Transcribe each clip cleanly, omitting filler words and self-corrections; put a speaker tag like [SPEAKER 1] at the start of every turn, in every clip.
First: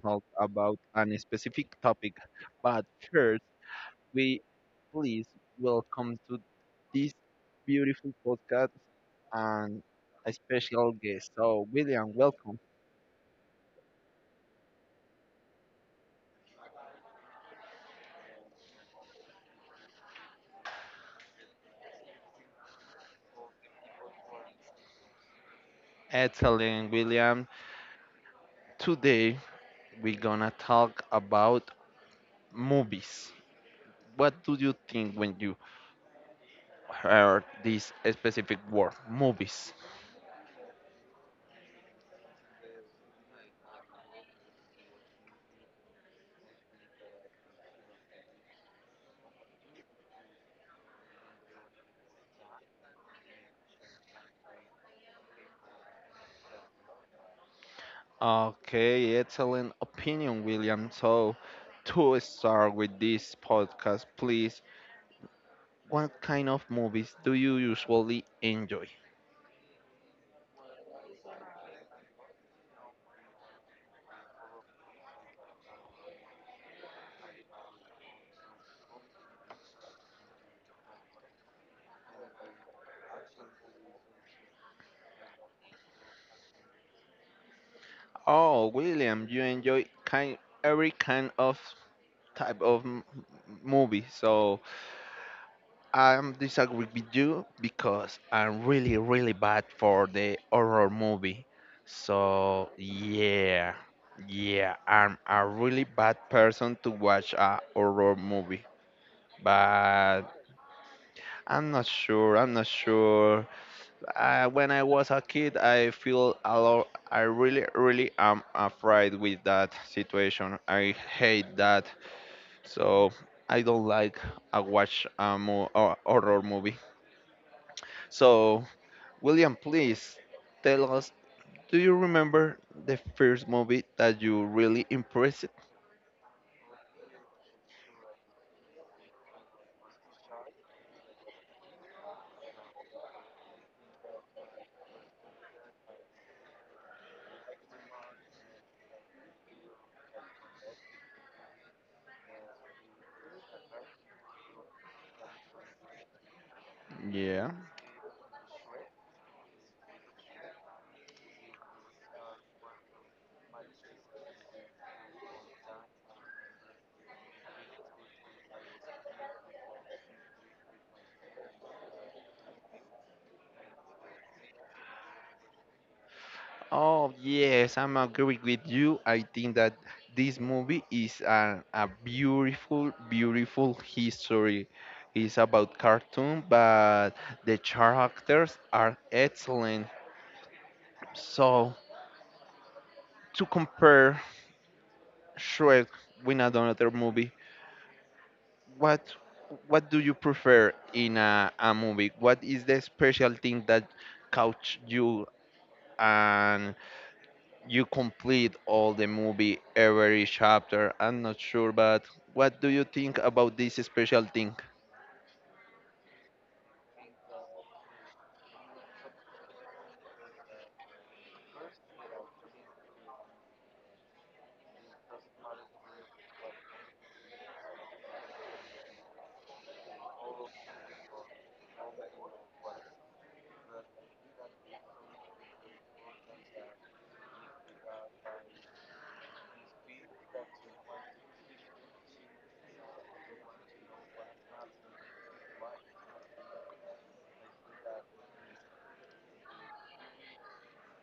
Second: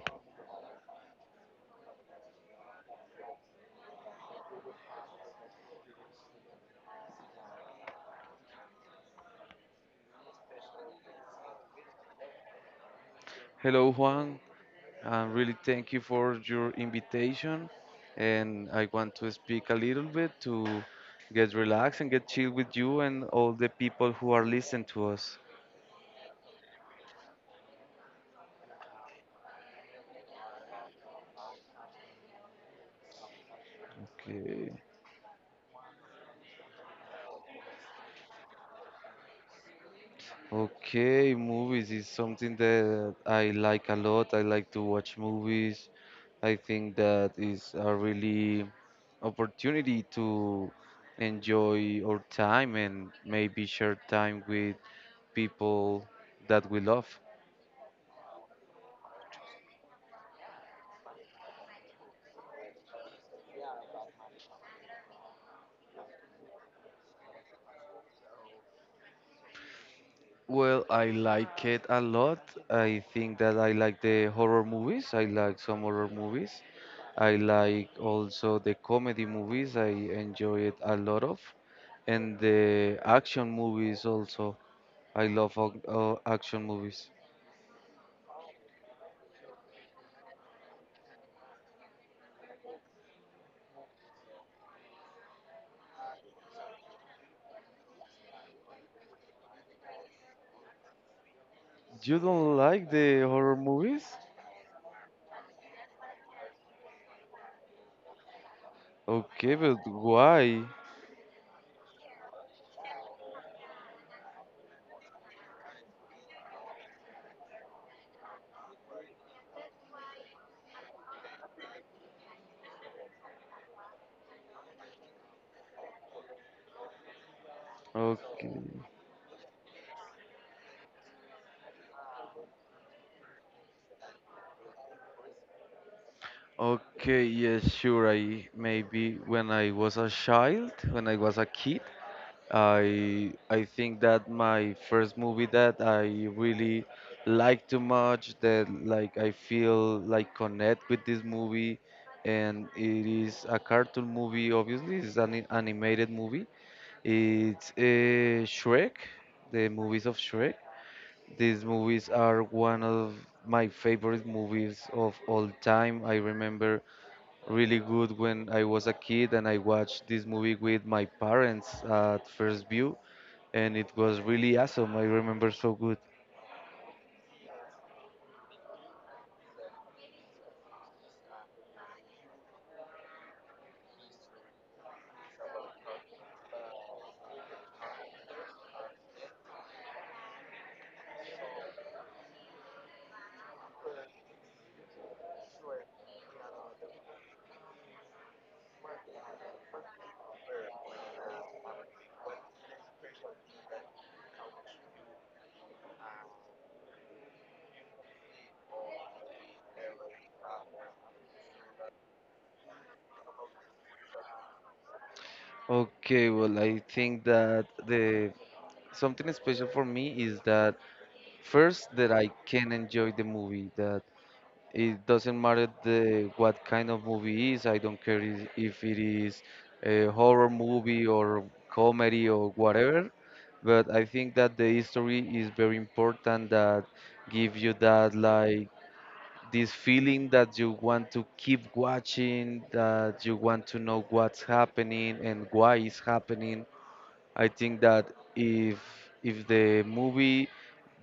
[SPEAKER 1] talk about an specific topic, but first, we please welcome to this beautiful podcast and a special guest. So, William, welcome.
[SPEAKER 2] Hello, Juan. I really thank you for your invitation, and I want to speak a little bit to get relaxed and get chill with you and all the people who are listening to us.
[SPEAKER 1] Excellent, William. Today, we're gonna talk about movies. What do
[SPEAKER 2] Okay.
[SPEAKER 1] you think when you heard this specific word, movies?
[SPEAKER 2] Okay, movies is something that I like a lot. I like to watch movies. I think that is a really opportunity to enjoy our time and maybe share time with people that we love.
[SPEAKER 1] Okay, excellent opinion, William. So, to start with this podcast, please, what kind of movies do you usually enjoy?
[SPEAKER 2] Well, I like it a lot. I think that I like the horror movies. I like some horror movies. I like also the comedy movies. I enjoy it a lot of. And the action movies also. I love action movies.
[SPEAKER 1] Oh, William, you enjoy kind every kind of type of movie. So, I'm disagree with you because I'm really, really bad for the horror movie.
[SPEAKER 2] You don't
[SPEAKER 1] So,
[SPEAKER 2] like the horror
[SPEAKER 1] yeah,
[SPEAKER 2] movies?
[SPEAKER 1] yeah, I'm a really bad person to watch a horror movie.
[SPEAKER 2] Okay, but
[SPEAKER 1] But
[SPEAKER 2] why?
[SPEAKER 1] I'm not sure. I'm not sure. When I was a kid, I feel a lot. I really, really am afraid with that situation. I hate that. So I don't like I watch a mo- or horror movie.
[SPEAKER 2] Okay.
[SPEAKER 1] So William, please tell us. Do you remember the first movie that you really impressed?
[SPEAKER 2] Okay, yes, sure. I maybe when I was a child, when I was a kid, I think that my first movie that I really liked too much that like I feel like connect with this movie, and it is a cartoon movie. Obviously it's an animated movie.
[SPEAKER 1] Yeah.
[SPEAKER 2] It's a Shrek, the movies of Shrek. These movies are one of my favorite movies of all time. I remember really good when I was a kid and I watched this movie with my parents at first view, and it was really awesome. I remember so good.
[SPEAKER 1] Oh yes, I'm agree with you. I think that this movie is a beautiful, beautiful history. It's about cartoon, but the characters are excellent. So to compare Shrek with another movie, what what do you prefer in a movie? What is the special thing that catch you you complete all the movie every chapter. I'm not sure, but what do you think about this special thing?
[SPEAKER 2] Okay, well, I think that the something special for me is that first that I can enjoy the movie, that it doesn't matter the what kind of movie is. I don't care if it is a horror movie or comedy or whatever. But I think that the history is very important, that give you that like this feeling that you want to keep watching, that you want to know what's happening and why it's happening. I think that if if the movie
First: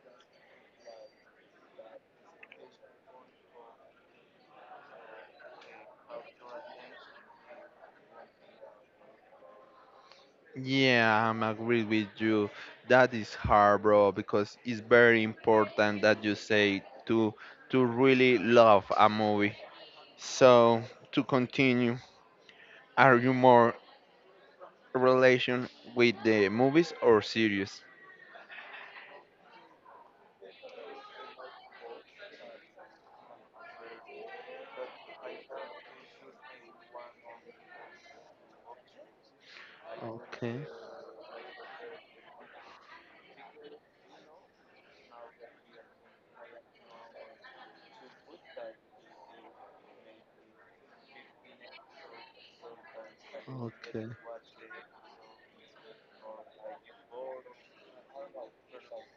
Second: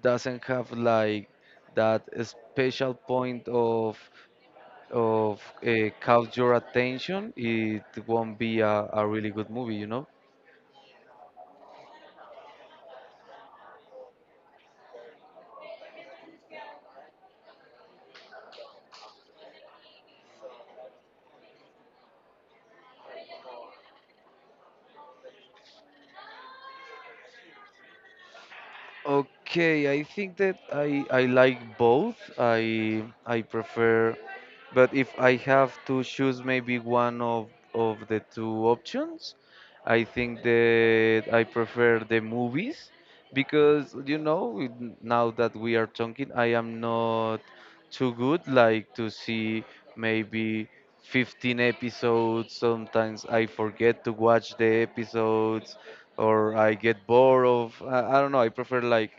[SPEAKER 2] doesn't have like that special point of caught your attention, it won't be a really good movie, you know?
[SPEAKER 1] Yeah, I'm agree with you. That is hard, bro, because it's very important that you say to really love a movie. So to continue, are you more relation with the movies or series?
[SPEAKER 2] Okay, I think that I like both. I prefer, but if I have to choose maybe one of the two options, I think
[SPEAKER 1] Okay,
[SPEAKER 2] that I prefer the movies because you know now that we are talking, I am not too good like to see maybe 15 episodes. Sometimes I forget
[SPEAKER 1] okay.
[SPEAKER 2] to watch the episodes or I get bored of I don't know. I prefer like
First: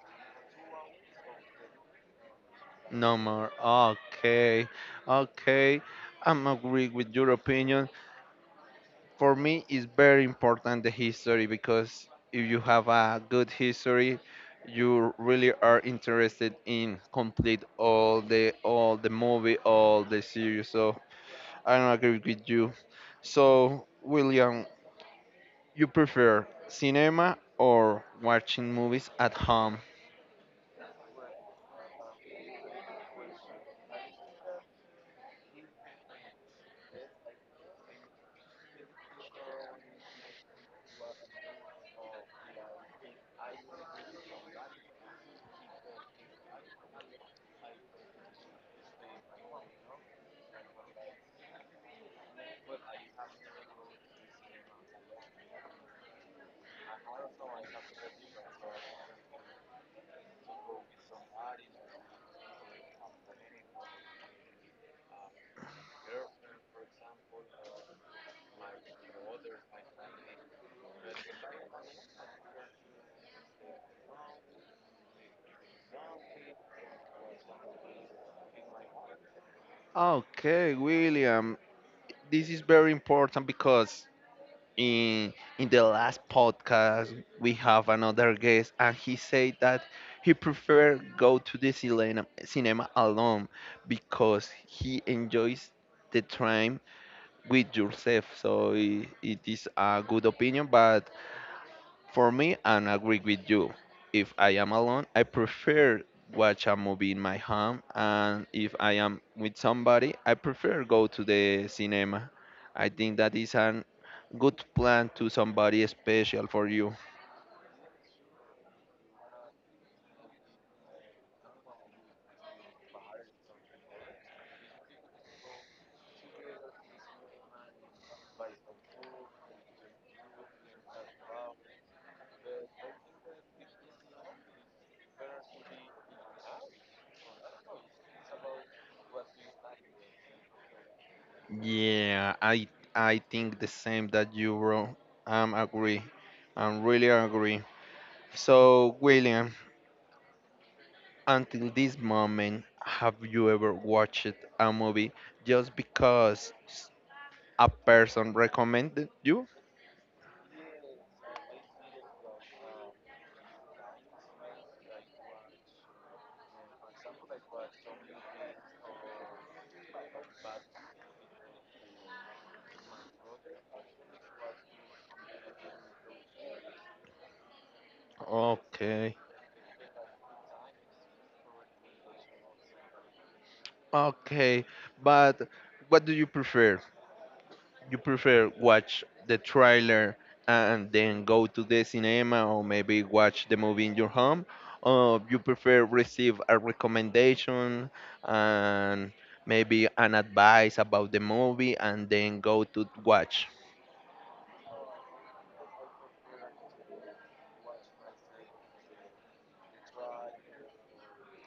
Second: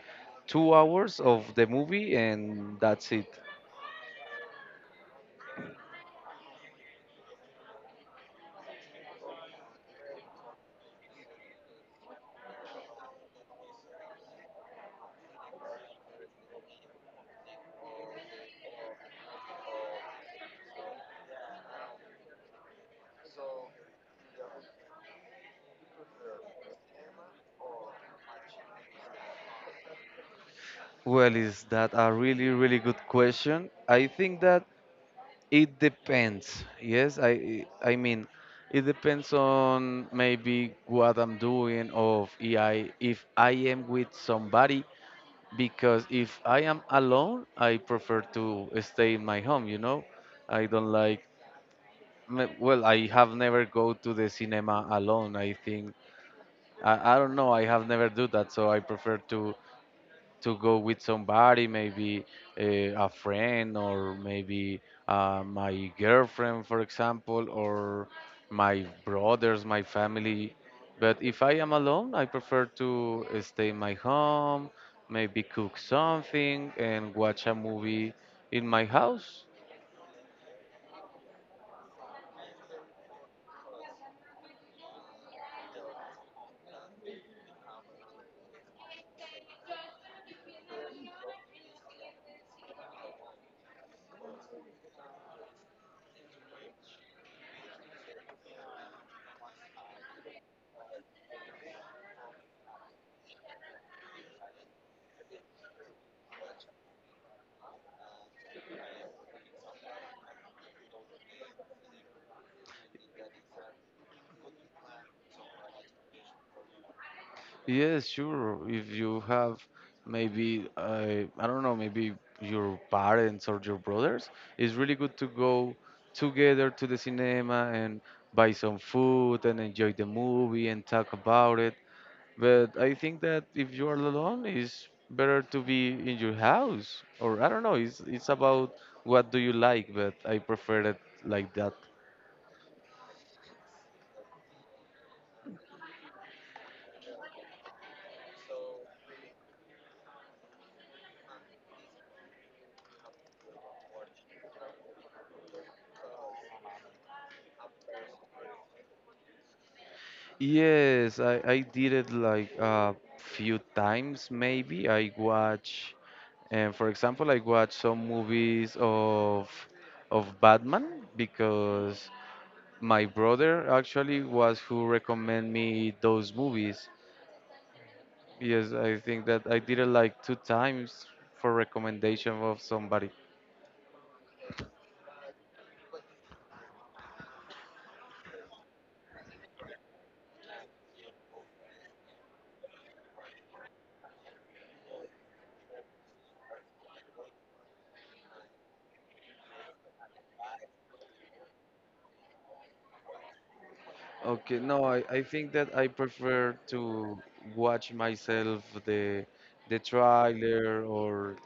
[SPEAKER 2] 2 hours of the movie and that's
[SPEAKER 1] No
[SPEAKER 2] it.
[SPEAKER 1] more. Okay, okay. I'm agree with your opinion. For me it's very important the history, because if you have a good history you really are interested in complete all the movie all the series. So I don't agree with you. So William, you prefer cinema or watching movies at home?
[SPEAKER 2] Well, is that a really good question? I think that it depends. Yes, I mean it depends on maybe what I'm doing of if I am with somebody because if I am alone, I prefer to stay in my home, you know. I don't like Well, I have never go to the cinema alone. I think I don't know. I have never do that, so I prefer to go with somebody, maybe a friend or maybe my girlfriend, for example, or my brothers, my family. But if I am alone, I prefer to stay in my home, maybe cook something and watch a movie in my house.
[SPEAKER 1] Okay William, this is very important because in the last podcast we have another guest and he said that he prefer go to the cinema, cinema alone because he enjoys the time with yourself. So it is a good opinion, but for me, I agree with you. If I am alone, I prefer watch a movie in my home, and if I am with somebody, I prefer go to the cinema. I think that is a good plan to somebody special for you.
[SPEAKER 2] Yes, sure. If you have maybe, I don't know, maybe your parents or your brothers, it's really good to go together to the cinema and buy some food and enjoy the movie and talk about it. But I think that if you are alone, it's better to be in your house. Or I don't know, it's about what do you like, but I prefer it like that.
[SPEAKER 1] Yeah, I think the same that you, bro. I'm agree. I'm really agree. So, William, until this moment, have you ever watched a movie just because a person recommended you?
[SPEAKER 2] Yes, I did it like a few times maybe. I watch. And for example, I watch some movies of Batman because my brother actually was who recommended me those movies. Yes, I
[SPEAKER 1] Okay.
[SPEAKER 2] think that I did it like two times for recommendation of somebody.
[SPEAKER 1] Okay. But what do you prefer? You prefer watch the trailer and then go to the cinema, or maybe watch the movie in your home? Or you prefer receive a recommendation and maybe an advice about the movie and then go to watch?
[SPEAKER 2] Okay, no, I think that I prefer to watch myself the trailer or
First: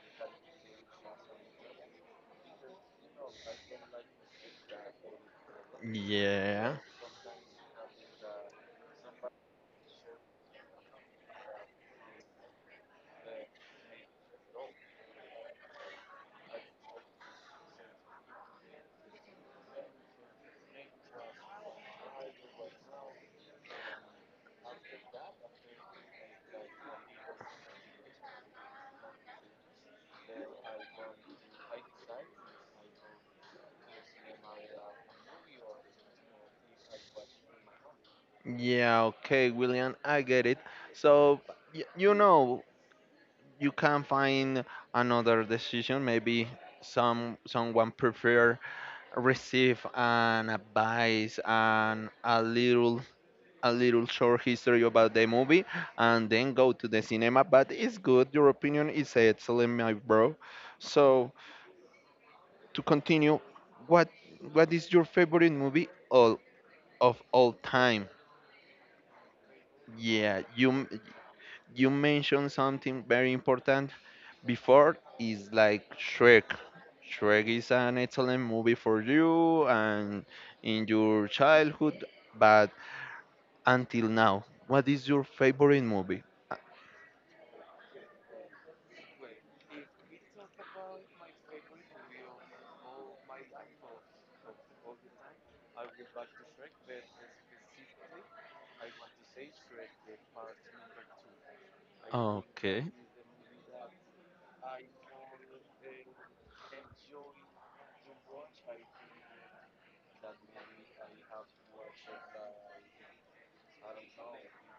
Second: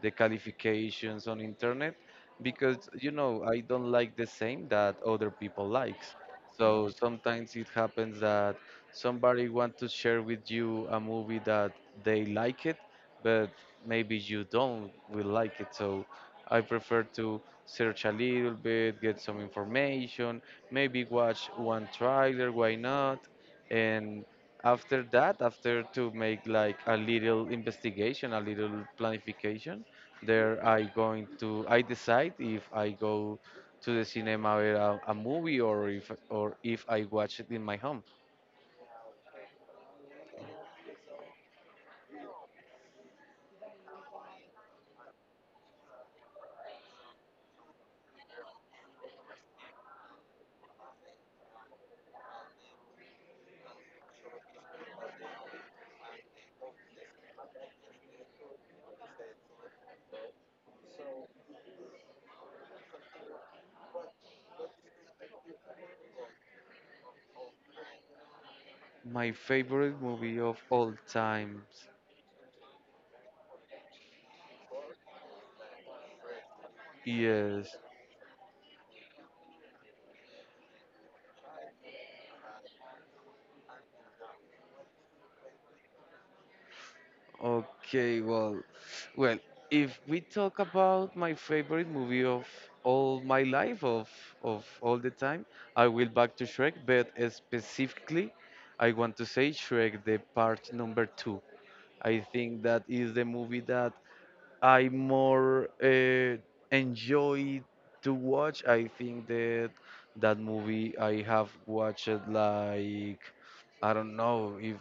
[SPEAKER 2] the qualifications on internet because you know I don't like the same that other people likes.
[SPEAKER 1] Yeah.
[SPEAKER 2] So sometimes it happens that somebody want to share with you a movie that they like it, but maybe you don't will like it. So I prefer to search a little bit, get some information, maybe watch one trailer, why not? And after that, after to make like a little investigation, a little planification, there I going to I decide if I go to the cinema ver a movie or if I watch it in my home.
[SPEAKER 1] Yeah, okay, William, I get it. So, you know, you can find another decision. Maybe someone prefer receive an advice and a little short history about the movie and then go to the cinema. But it's good. Your opinion is excellent, my bro. So to continue, what what is your favorite movie all of all time?
[SPEAKER 2] My favorite movie
[SPEAKER 1] Yeah,
[SPEAKER 2] of
[SPEAKER 1] you.
[SPEAKER 2] all times.
[SPEAKER 1] You mentioned something very important before is like Shrek. Shrek is
[SPEAKER 2] Yes,
[SPEAKER 1] an excellent movie for you and in your childhood, but until now, what is your favorite movie?
[SPEAKER 2] okay, well, well, if we talk about my favorite movie of all my life, of all the time, I will back to Shrek, but specifically, I want to say Shrek the part number two. I think that
[SPEAKER 1] Okay.
[SPEAKER 2] is the movie that I more enjoy to watch. I think that that movie I have watched like I don't know if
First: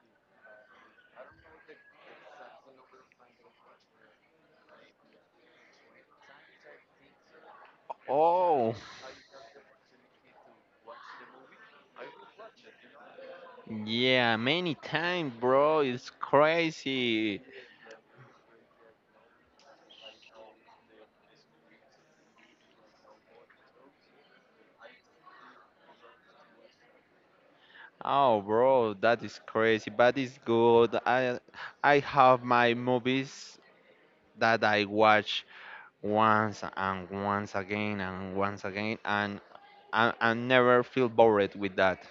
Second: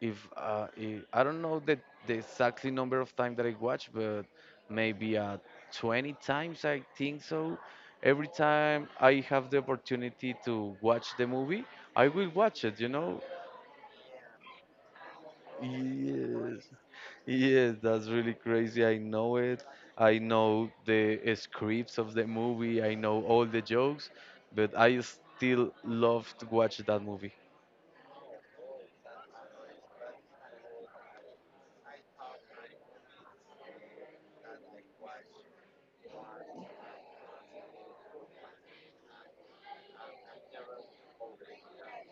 [SPEAKER 2] if I don't know the exactly number of time that I watch, but maybe 20 times, I think so. Every
[SPEAKER 1] Oh,
[SPEAKER 2] time I have the opportunity to watch the movie, I will watch it, you know?
[SPEAKER 1] yeah, many times, bro. It's
[SPEAKER 2] Yes,
[SPEAKER 1] crazy.
[SPEAKER 2] yes, that's really crazy. I know it. I know the scripts of the movie, I know all the jokes, but I still love to watch that movie.
[SPEAKER 1] Oh, bro, that is crazy, but it's good. I have my movies that I watch once and once again and once again, and I never feel bored with that.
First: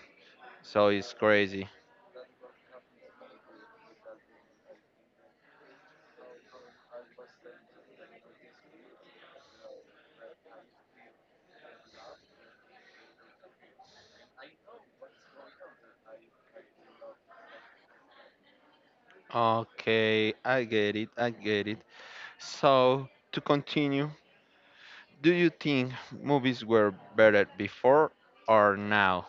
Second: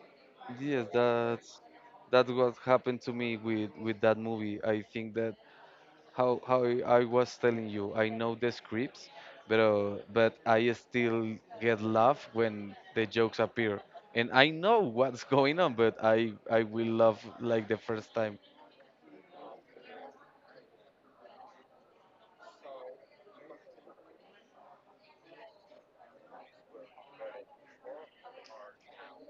[SPEAKER 2] Yes,
[SPEAKER 1] So it's crazy.
[SPEAKER 2] that's what happened to me with that movie. I think that how I was telling you, I know the scripts, but I still get laugh when the jokes appear, and I know what's going on, but I will laugh like the first time.
[SPEAKER 1] Okay, I get it. I get it. So to continue, do you think movies were better before or now?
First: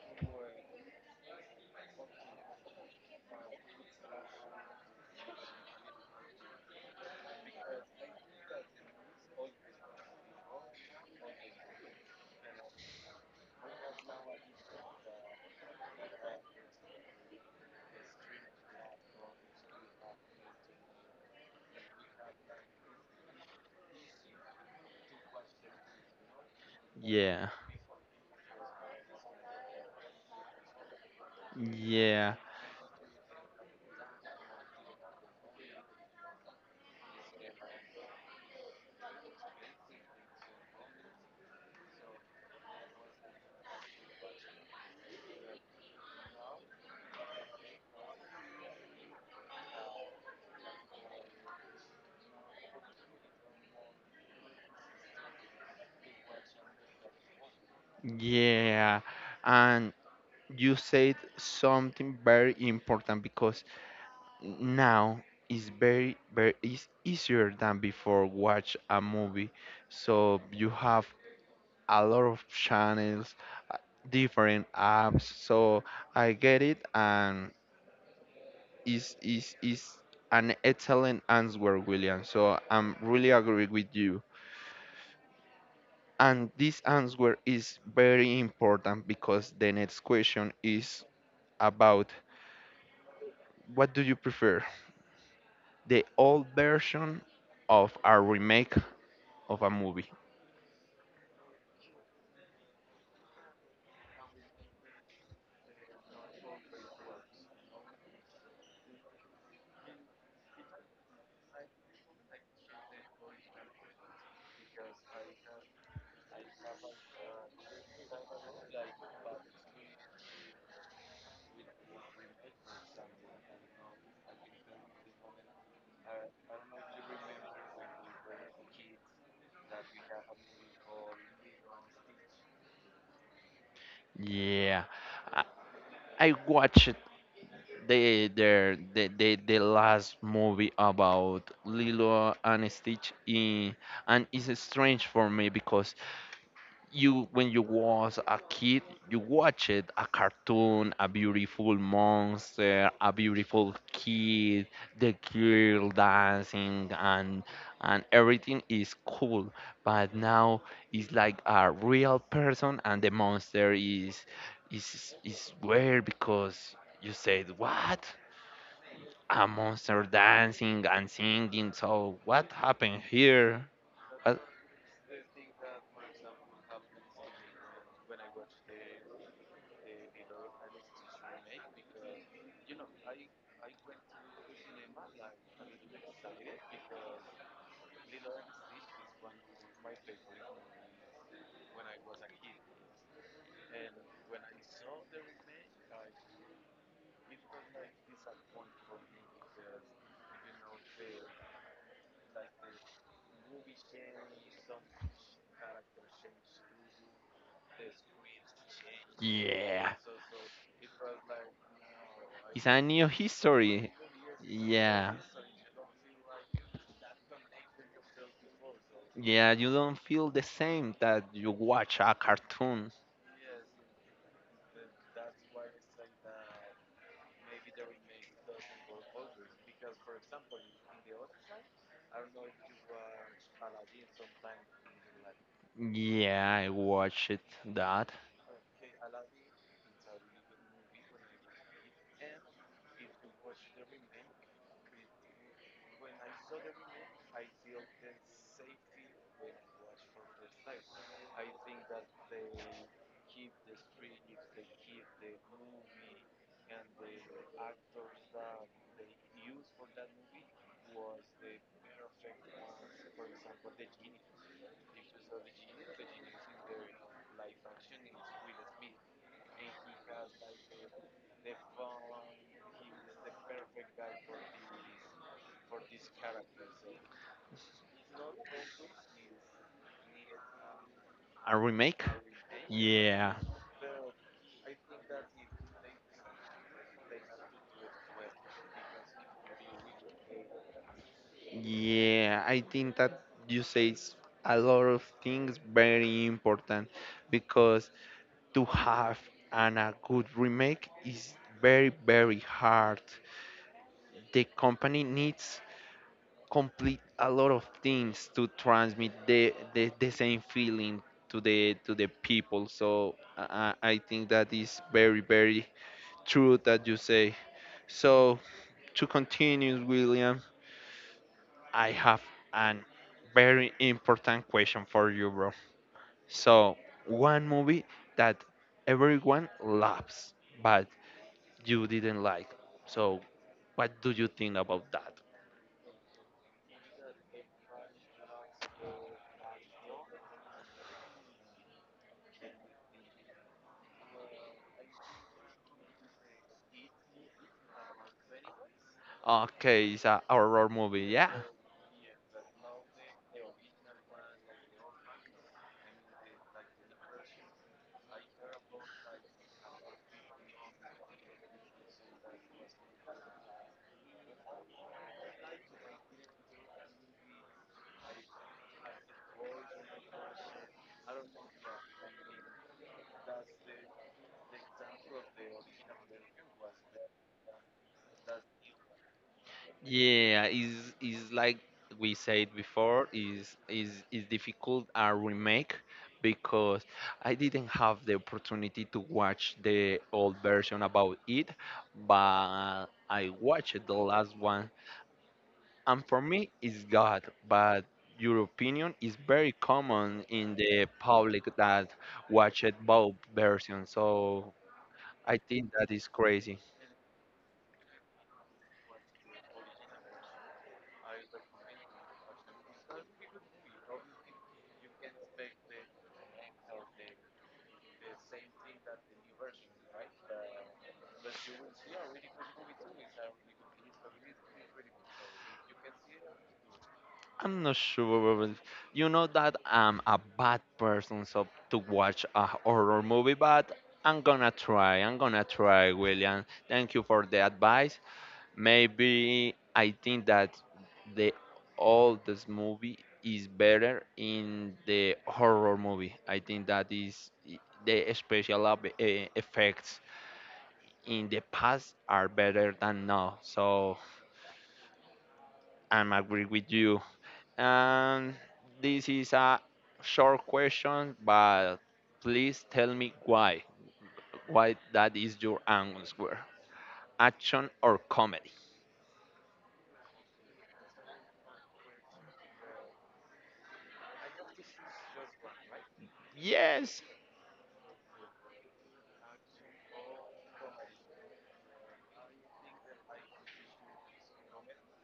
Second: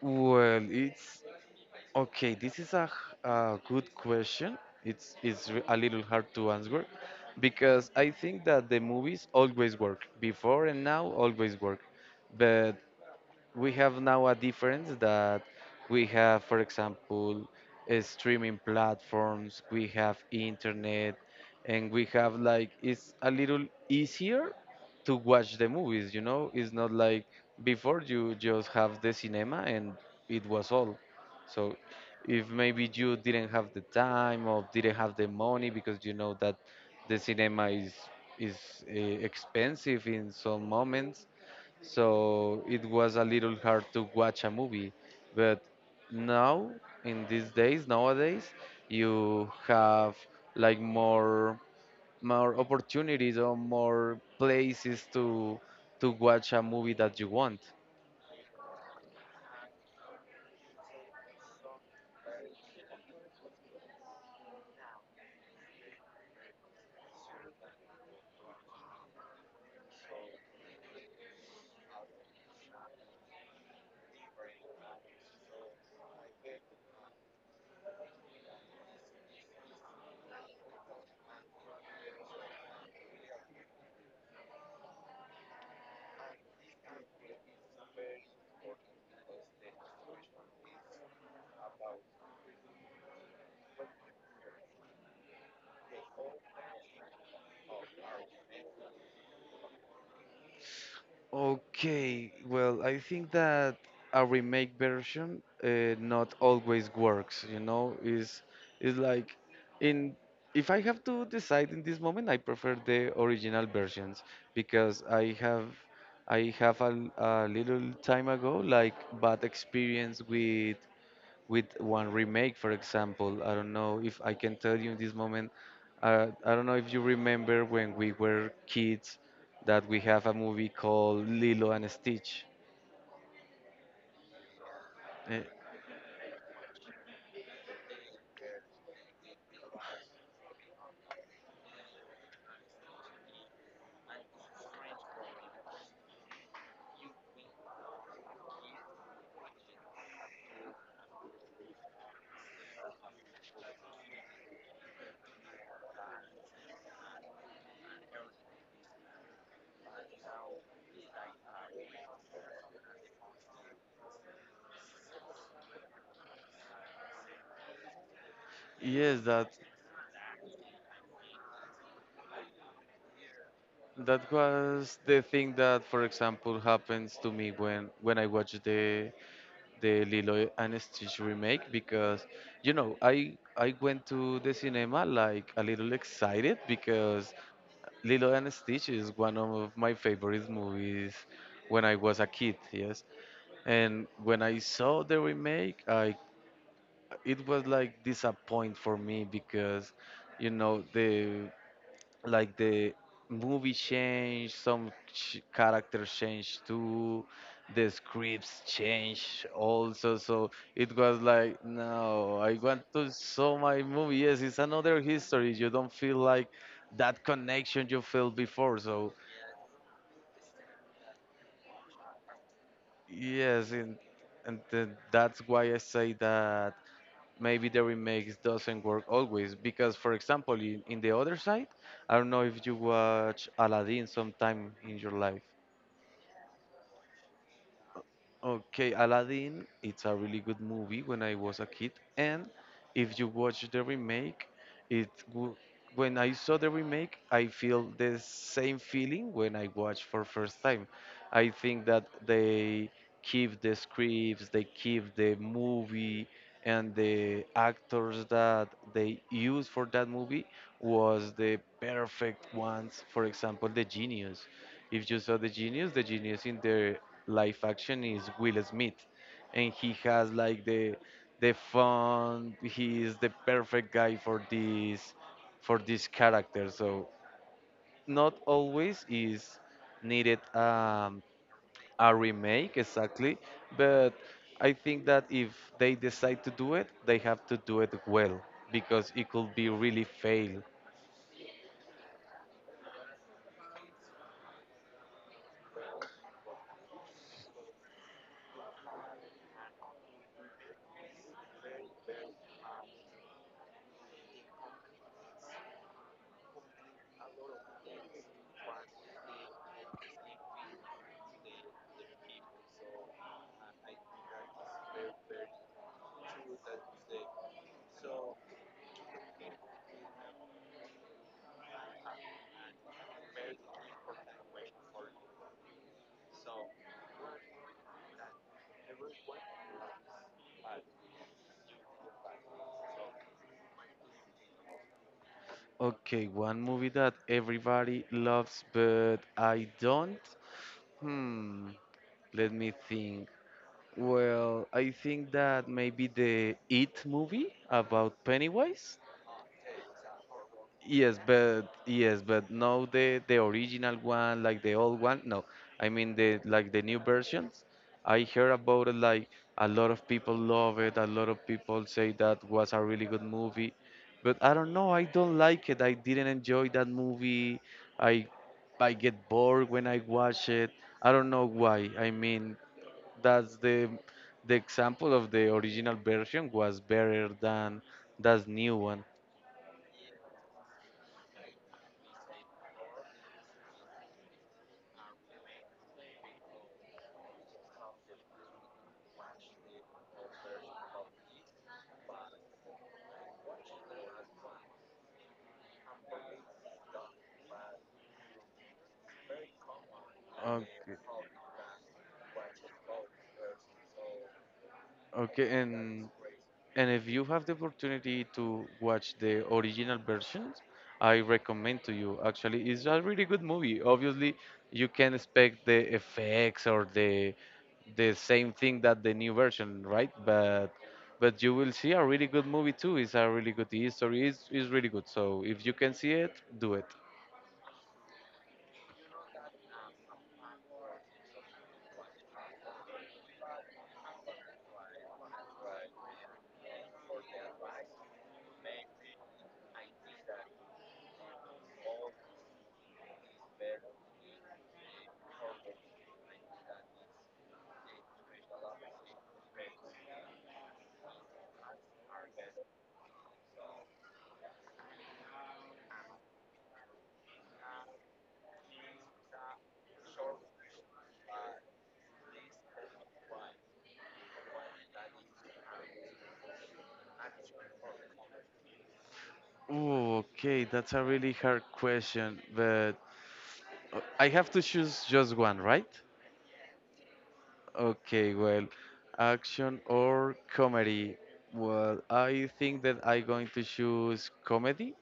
[SPEAKER 2] Well, it's okay. This is a, a good question. It's a little hard to answer because I think that the movies always work before and now always work, but we have now a difference that we have, for example, streaming platforms, we have internet, and we have like it's a little easier to watch the movies, you know? It's not like
[SPEAKER 1] Yeah,
[SPEAKER 2] before you just have the cinema and it was all. So
[SPEAKER 1] yeah,
[SPEAKER 2] if maybe you didn't have the time or didn't have the money because you know that the cinema is uh, expensive in some moments, so it was a little hard to watch a movie, but now in these days, nowadays, you have like more opportunities or more places to watch a movie that you want.
[SPEAKER 1] yeah. And you said something very important because now it's very very it's easier than before watch a movie. So you have a lot of channels, uh, different apps. So I get it. And is is an excellent answer William, so I'm really agree with you. And this answer is very important because the next question is about what do you prefer, the old version of a remake of a movie?
[SPEAKER 2] Okay, well, I think that a remake version not always works, you know, is like in if I have to decide in this moment, I prefer the original versions because I have a, a little time ago like bad experience with one remake, for example. I don't know if I can tell you in this moment. I don't know if you remember when we were kids that we have a movie called Lilo and Stitch.
[SPEAKER 1] Yeah, I,
[SPEAKER 2] Eh,
[SPEAKER 1] I watched the their the, the last movie about Lilo and Stitch in, and it's strange for me because you when you was a kid you watched a cartoon, a beautiful monster, a beautiful kid, the girl dancing, and everything is cool. But now it's like a real person, and the monster is is weird because you said what,
[SPEAKER 2] yes,
[SPEAKER 1] a
[SPEAKER 2] that
[SPEAKER 1] monster dancing and singing, so what happened here? Uh,
[SPEAKER 2] was the thing that, for example, happens to me when I watch the Lilo and Stitch remake because you know I went to the cinema like a little excited because Lilo and Stitch is one of my favorite movies when I was a kid, yes. And when I saw the remake, I it was like disappoint for me because you know the like the movie change, some characters change too, the scripts change
[SPEAKER 1] yeah.
[SPEAKER 2] also. So it was like, no, I
[SPEAKER 1] It's a
[SPEAKER 2] want
[SPEAKER 1] new
[SPEAKER 2] to saw my
[SPEAKER 1] history.
[SPEAKER 2] movie. Yes, it's another
[SPEAKER 1] Yeah.
[SPEAKER 2] history. You don't feel like that connection you felt before. So
[SPEAKER 1] Yeah, you don't feel the same that you watch a cartoon.
[SPEAKER 2] yes, and then that's why I say that maybe the remakes doesn't work always because for example in the other side, I don't know if you watch Aladdin sometime in your life.
[SPEAKER 1] Yeah, I watched it, that.
[SPEAKER 2] Okay, Aladdin, it's a really good movie when I was a kid. And if you watch the remake, it wo- when I saw the remake, I feel the same feeling when I watched for first time. I think that they keep the scripts, they keep the movie, and the actors that they used for that movie was the perfect ones. For example, the genius. If you saw the genius in the live action is Will Smith, and he has like the fun. He is the perfect guy for this character. So not always is needed
[SPEAKER 1] A remake?
[SPEAKER 2] a remake
[SPEAKER 1] Yeah.
[SPEAKER 2] exactly, but I think that if they decide to do it, they have to do it well because it could be really fail.
[SPEAKER 1] Yeah, I think that you say a lot of things very important because to have a good remake is very very hard. The company needs complete a lot of things to transmit the, the same feeling to the people. So I, I think that is very very true that you say. So to continue William, I have an very important question for you bro. So one movie that everyone loves but you didn't like, so what do you think about that?
[SPEAKER 2] Okay, one movie that everybody loves but I don't. Hmm, let me think. Well, I think that maybe the It movie about Pennywise.
[SPEAKER 1] Okay, it's a horror movie, yeah.
[SPEAKER 2] Yes, but no the original one, like the old one. No, I mean the like the new versions. I heard about it like a lot of people love it. A lot of people say that was a really good movie, but I don't know. I don't like it. I didn't enjoy that movie. I I get bored when I watch it. I don't know why. I mean, that's the example of the original version was better than that new one.
[SPEAKER 1] Yeah, is like we said before, is is difficult a remake because I didn't have the opportunity to watch the old version about it, but I watched the last one, and for me, it's God. But your opinion is very common in
[SPEAKER 2] Okay,
[SPEAKER 1] the public that watched both versions, so I
[SPEAKER 2] okay,
[SPEAKER 1] think that is
[SPEAKER 2] and
[SPEAKER 1] crazy.
[SPEAKER 2] and if you have the opportunity to watch the original versions, I recommend to you. Actually, it's a really good movie. Obviously, you can expect the effects or the same thing that the new version, right? But you will see a really good movie too. It's a really good history. It's really good. So if you can see it, do it.
[SPEAKER 1] I'm not sure. But you know that I'm a bad person so to watch a horror movie, but I'm gonna try. I'm gonna try, William. Thank you for the advice. Maybe I think that the oldest movie is better in the horror movie. I think that is the special effects in the past are better than now. So I'm agree with you. And this is a short question, but please tell me why. Why that is your answer? Action or comedy?
[SPEAKER 2] Oh, okay, that's a really hard question, but I have to choose just one, right?
[SPEAKER 1] Yes.
[SPEAKER 2] Okay, well, action or comedy? Well, I think that I'm going to choose comedy.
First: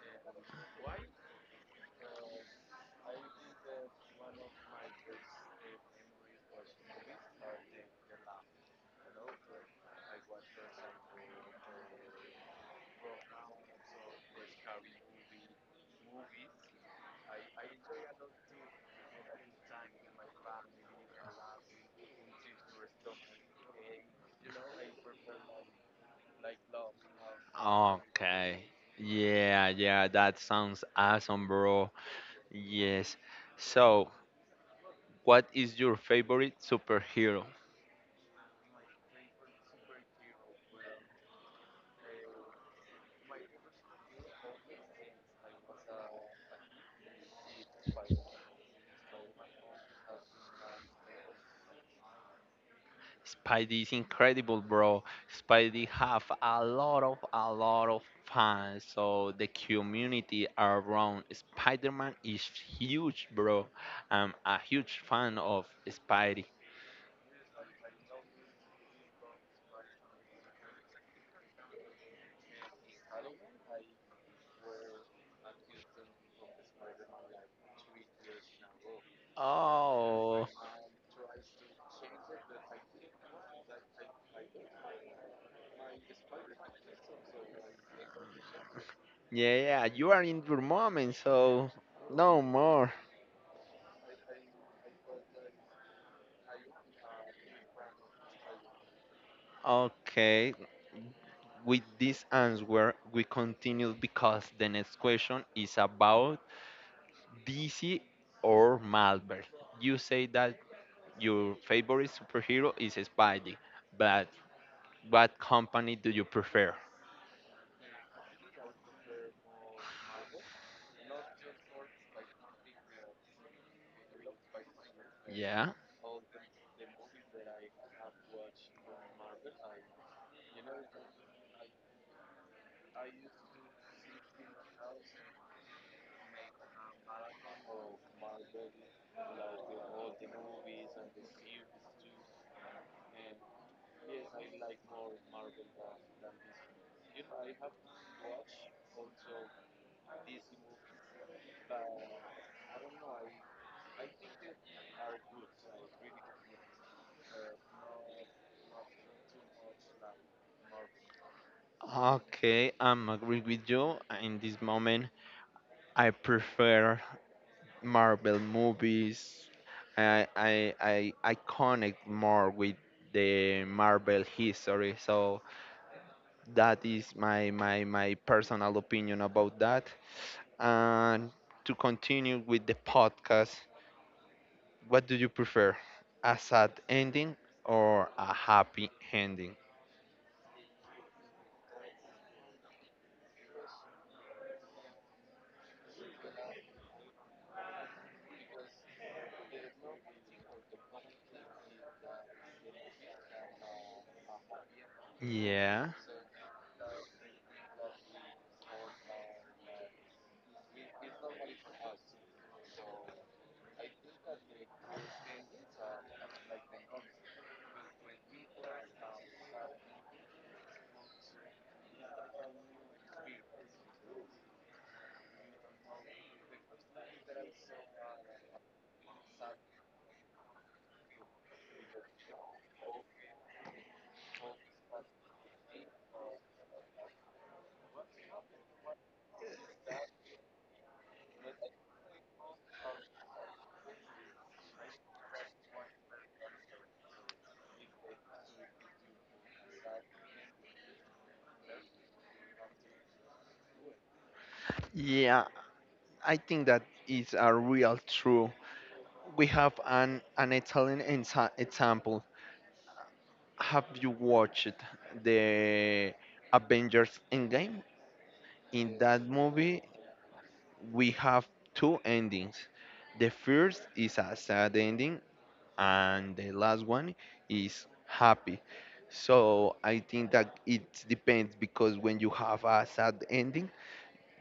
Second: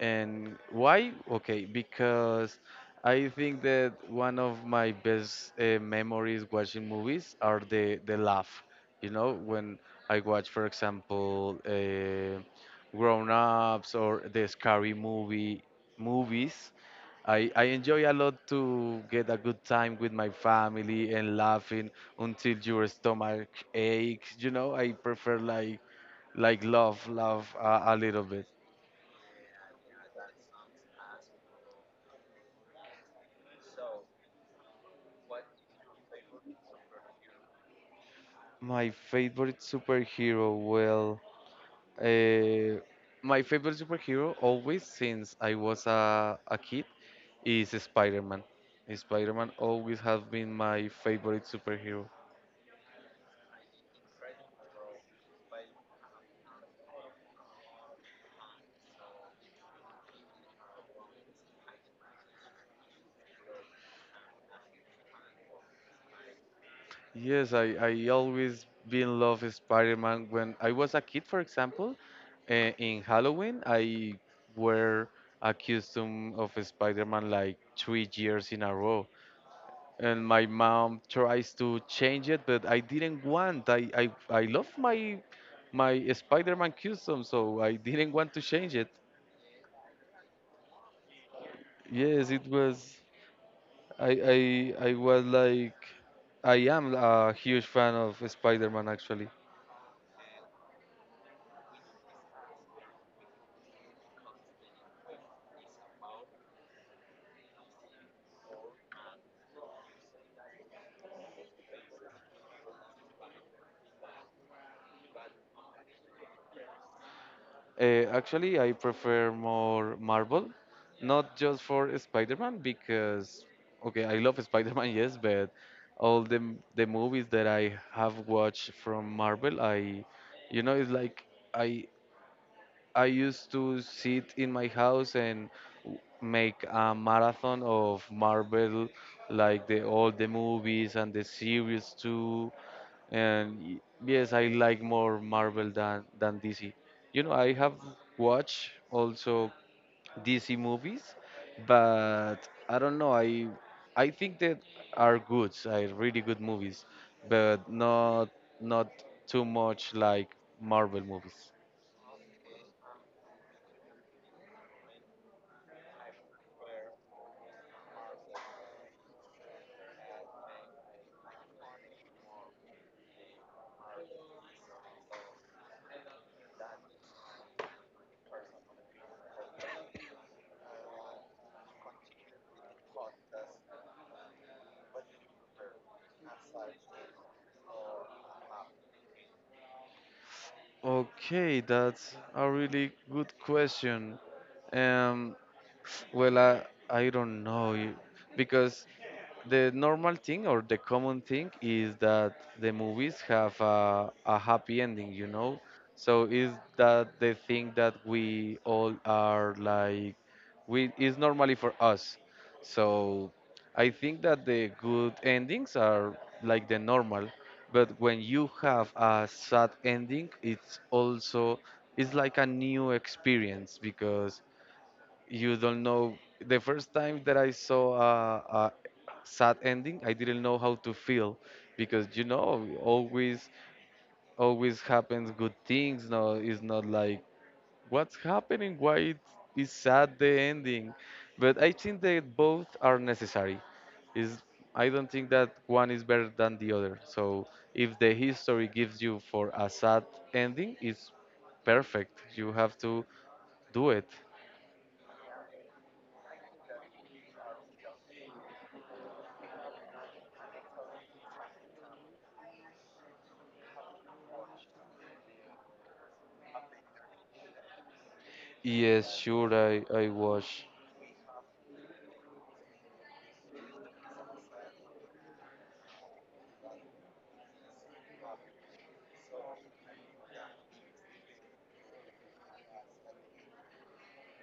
[SPEAKER 2] And why? Okay, because I think that one of my best memories watching movies are the laugh. You know, when I watch, for example, Grown Ups or the scary movie movies. I enjoy a lot to get a good time with my family and laughing until your stomach aches. You know, I prefer like love, love a little bit.
[SPEAKER 1] Okay. Yeah, yeah, that sounds awesome, bro. Yes. So, what is your favorite superhero?
[SPEAKER 2] My favorite superhero, well, uh, my favorite superhero always since I was a kid is Spider-Man. Spider-Man always has been my favorite superhero.
[SPEAKER 1] Spidey is incredible, bro. Spidey have a lot of fans, so the community around Spider-Man is huge, bro. I'm a huge fan of Spidey.
[SPEAKER 2] Yes, I always been love Spider-Man. When I was a kid, for example, uh, in Halloween, I wear a costume of Spider-Man like 3 years in a row. And my
[SPEAKER 1] Oh,
[SPEAKER 2] mom tries to change it but I didn't want I love my my Spider-Man custom so I didn't want to change it.
[SPEAKER 1] yeah, yeah, you are in your moment, so
[SPEAKER 2] Yes,
[SPEAKER 1] no
[SPEAKER 2] it
[SPEAKER 1] more.
[SPEAKER 2] was i I was like I am a huge fan of Spider-Man actually.
[SPEAKER 1] Okay, with this answer, we continue because the next question is about DC or Marvel. You say that your favorite superhero is Spidey, but what company do you prefer?
[SPEAKER 2] Actually, I prefer more Marvel, not just for Spider-Man because okay, I love Spider-Man, yes, but
[SPEAKER 1] Yeah.
[SPEAKER 2] all the movies that I have watched from Marvel, I you know, it's like I used to sit in my house and make a marathon of Marvel, like the all the movies and the series too. And yes I like more Marvel than DC. You know, I have watched also DC movies, but I don't know, I think that are good, are really good movies, but not not too much like Marvel movies.
[SPEAKER 1] Okay, I'm agree with you. In this moment, I prefer Marvel movies. I I connect more with the Marvel history, so that is my my personal opinion about that. And to continue with the podcast, what do you prefer, a sad ending or a happy ending?
[SPEAKER 2] Okay, that's a really good question. Um well I don't know because the normal thing or the common thing is that the movies have a happy ending, you know?
[SPEAKER 1] Yeah.
[SPEAKER 2] So is that the thing that we all are like, we is normally for us. So I think that the good endings are like the normal, but when you have a sad ending, it's also it's like a new experience because you don't know. The first time that I saw a sad ending, I didn't know how to feel because you know always always happens good things. No, it's not like what's happening, why it is sad the ending. But I think that both are necessary. Is I don't think that one is better than the other. So if the history gives you for a sad ending, it's perfect, you have to do it.
[SPEAKER 1] Yeah, I think that is a real true. We have an example. Have you watched the Avengers Endgame? In
[SPEAKER 2] Yes,
[SPEAKER 1] that
[SPEAKER 2] sure,
[SPEAKER 1] movie
[SPEAKER 2] I watch.
[SPEAKER 1] we have two endings. The first is a sad ending, and the last one is happy. So I think that it depends, because when you have a sad ending,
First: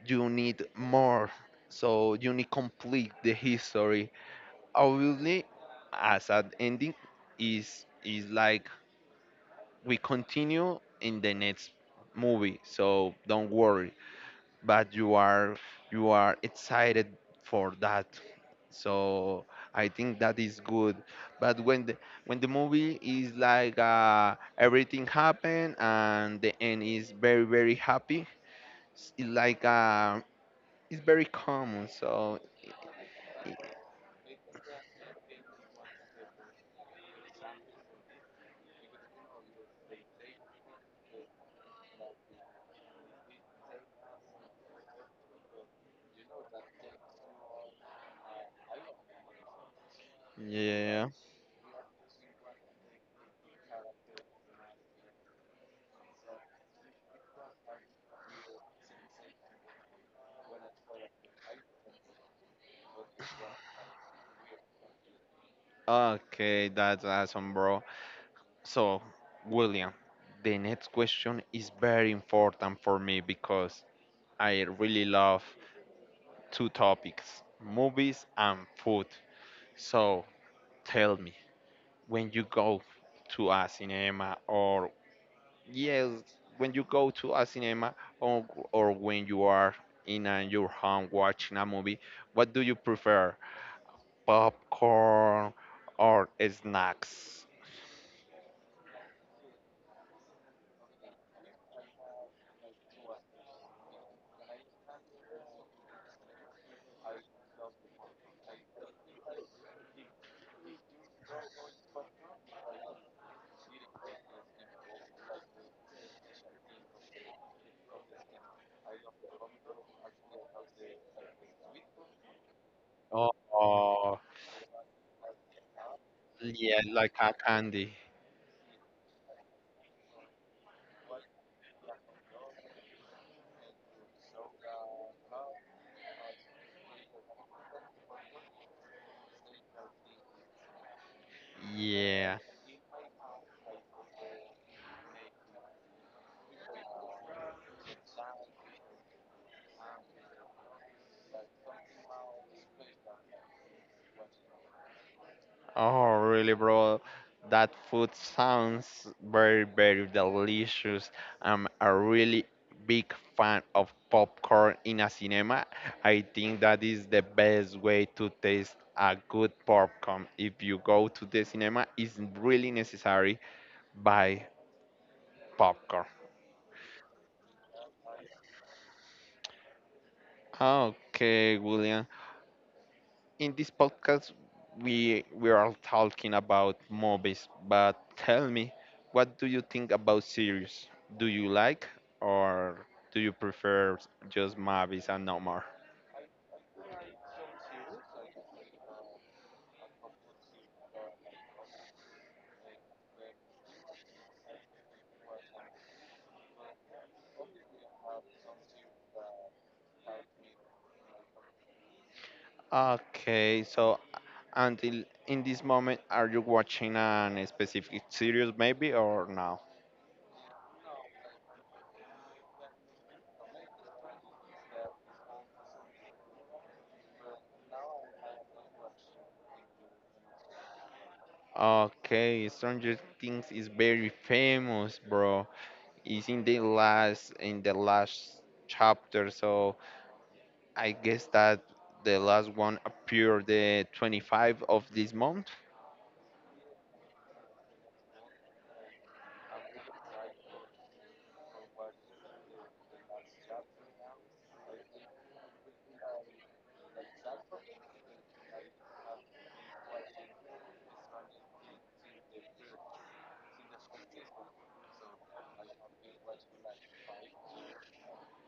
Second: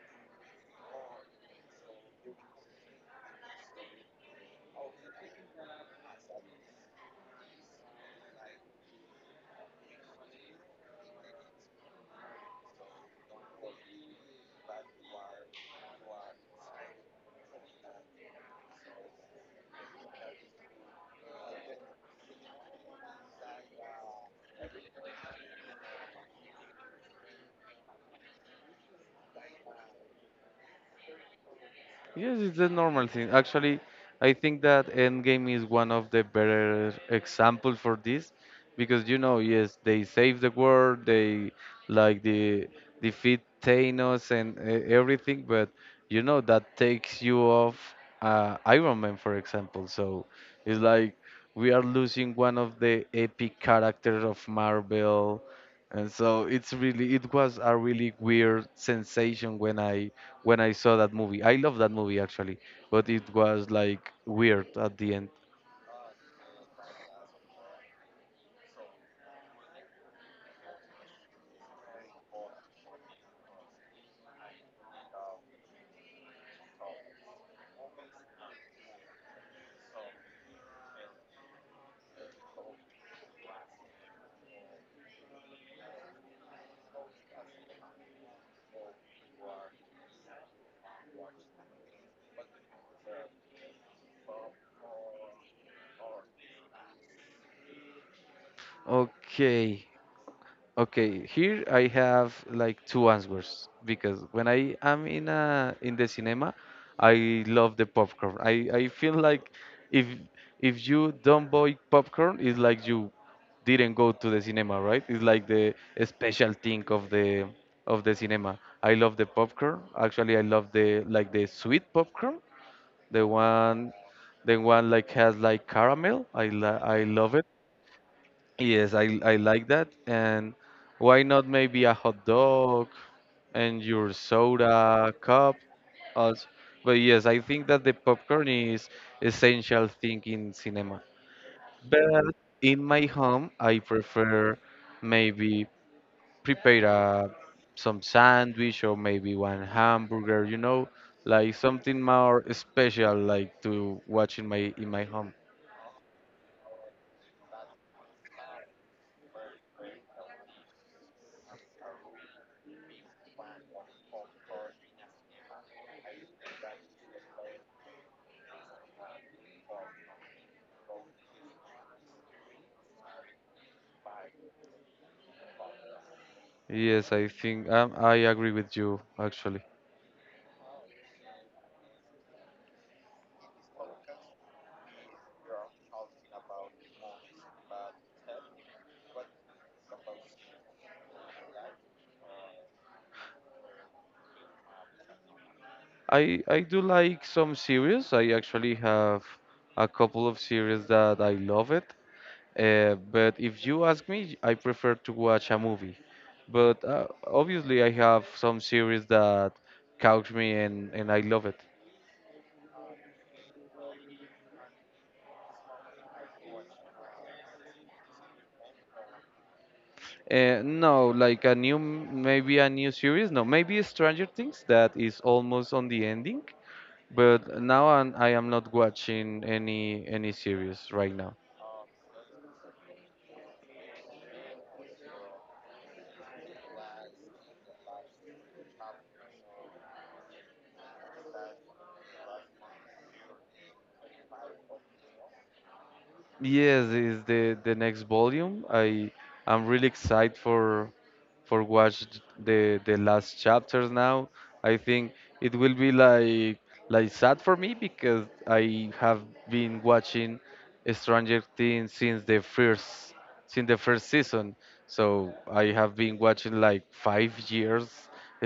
[SPEAKER 1] you need more. So you need complete the history. Obviously, a sad ending is like we continue in the next movie. So don't worry, but you are excited for that. So I think that is good. But when the movie is like everything happened and the end is very very happy, it's like it's very common. So
[SPEAKER 2] Yes, it's the normal thing. Actually, I think that Endgame is one of the better example for this because you know, yes, they save the world, they like the defeat Thanos and everything, but you know that takes you off Iron Man, for example. So it's
[SPEAKER 1] yeah.
[SPEAKER 2] like we are losing one of the epic characters of Marvel. And so it's really, it was a really weird sensation when I saw that movie. I love that movie actually, but it was like weird at the end.
[SPEAKER 1] Okay, that's awesome bro. So William, the next question is very important for me because I really love two topics, movies and food. So tell me, when you go to a cinema, or yes, when you go to a cinema, or or when you are in your home watching a movie, what do you prefer, popcorn or snacks?
[SPEAKER 2] Okay. Okay, here I have like two answers because when I am in a in the cinema, I love the popcorn. I feel like if if you don't buy popcorn, it's like you didn't go to the cinema, right? It's like the special thing of the cinema. I love the popcorn. Actually, I love the like the sweet popcorn, the one
[SPEAKER 1] Oh,
[SPEAKER 2] the one like has like caramel.
[SPEAKER 1] yeah,
[SPEAKER 2] I
[SPEAKER 1] like a
[SPEAKER 2] love it.
[SPEAKER 1] candy.
[SPEAKER 2] Yes, I like that. And why not maybe a hot dog and your soda cup? Also. But yes, I think that the popcorn is essential thing in cinema. But
[SPEAKER 1] Yeah.
[SPEAKER 2] in my home, I prefer maybe prepare a, some sandwich or maybe one hamburger, you know, like something more special like to watch in my home.
[SPEAKER 1] Oh, really, bro? That food sounds very, very delicious. I'm a really big fan of popcorn in a cinema. I think that is the best way to taste a good popcorn. If you go to the cinema, it's really necessary buy popcorn.
[SPEAKER 2] Yes, I think I agree with you actually.
[SPEAKER 1] Okay, William. In this podcast we are talking about movies, but tell me, what do you think about series? Do you like, or do you prefer just movies and no more?
[SPEAKER 2] I do like some series. I actually have a couple of series that I love it. But if you ask me, I prefer to watch a movie. But obviously, I have some series that catch me and I love it.
[SPEAKER 1] Okay, so until in this moment are you watching an specific series maybe or no?
[SPEAKER 2] No, like a new maybe a new series. No, maybe Stranger Things that is almost on the ending. But now I am not watching any series right now.
[SPEAKER 1] Okay, Stranger Things is very famous, bro. It's in the last chapter. So I guess that the last one appeared the 25th of this month.
[SPEAKER 2] Yes, it's the next volume. I'm really excited for watch the last chapters now. I think it will be like sad for me because I have been watching Stranger Things since the first season. So I have been watching like 5 years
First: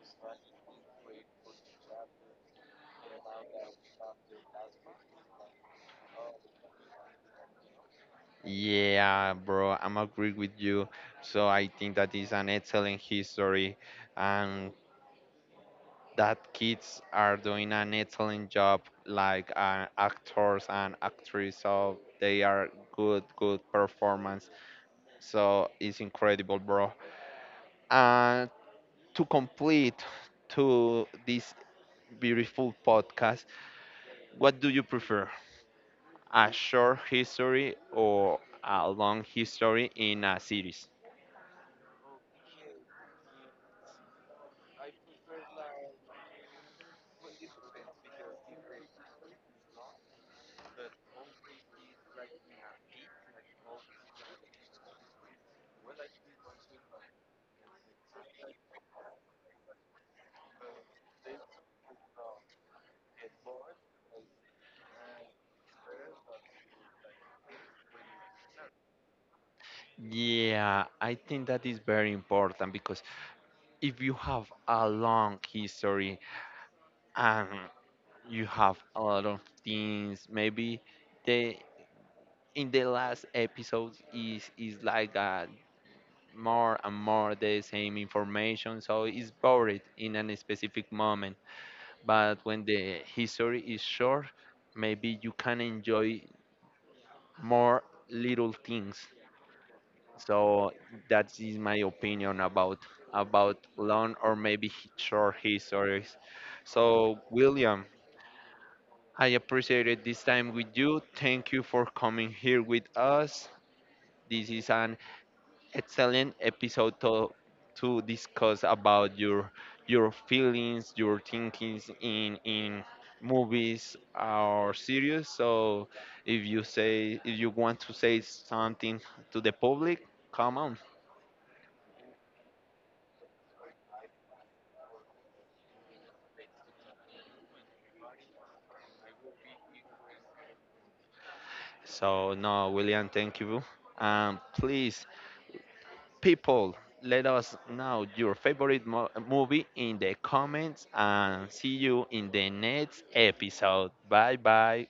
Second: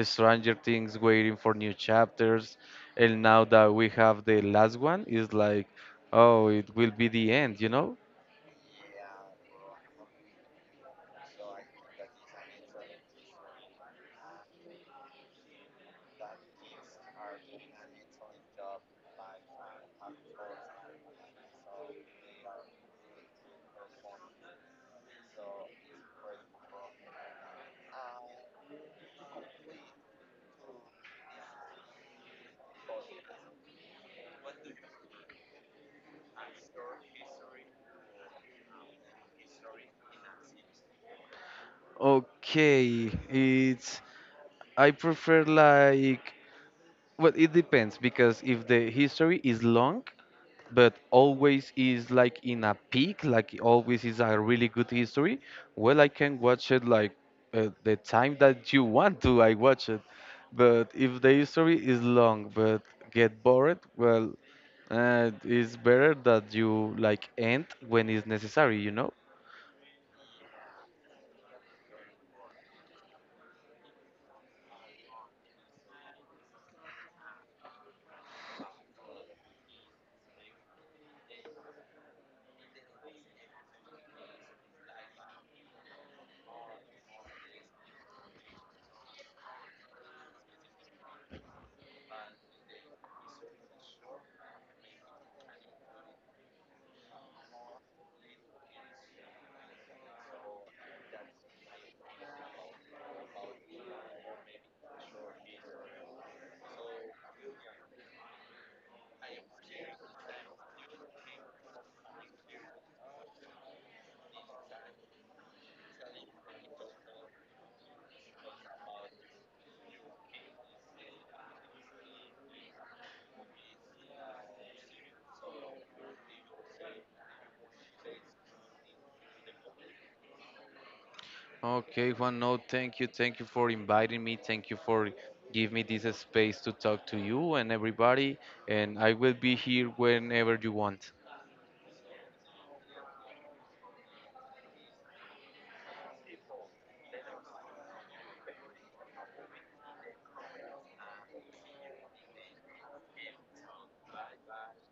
[SPEAKER 2] Stranger Things, waiting for new chapters, and now that we have the last one, is like, oh, it will be the end, you know?
[SPEAKER 1] Yeah, bro, I'm agree with you. So I think that is an excellent history, and that kids are doing an excellent job, like actors and actresses. So they are good, good performance. So it's incredible, bro. And to complete to this beautiful podcast, what do you prefer? A short history or a long history in a series.
[SPEAKER 2] Okay, it's. I prefer like. Well, it depends because if the history is long, but always is like in a peak, like always is a really good history, well, I can watch it like the time that you want to, I watch it. But if the history is long but get bored, well, it's better that you like end when it's necessary, you know?
[SPEAKER 1] Yeah, I think that is very important because if you have a long history and you have a lot of things, maybe the in the last episodes is like a more and more the same information, so it's boring in a specific moment. But when the history is short, maybe you can enjoy more little things. So that is my opinion about long or maybe short histories. So William, I appreciated this time with you. Thank you for coming here with us. This is an excellent episode to discuss about your feelings, your thinkings in movies or series. So if you say if you want to say something to the public, come on.
[SPEAKER 2] Okay, Juan, no, thank you. Thank you for inviting me. Thank you for giving me this space to talk to you and everybody. And I will be here whenever you want.
[SPEAKER 1] So no, William, thank you. And please, people, let us know your favorite movie in the comments and see you in the next episode. Bye bye.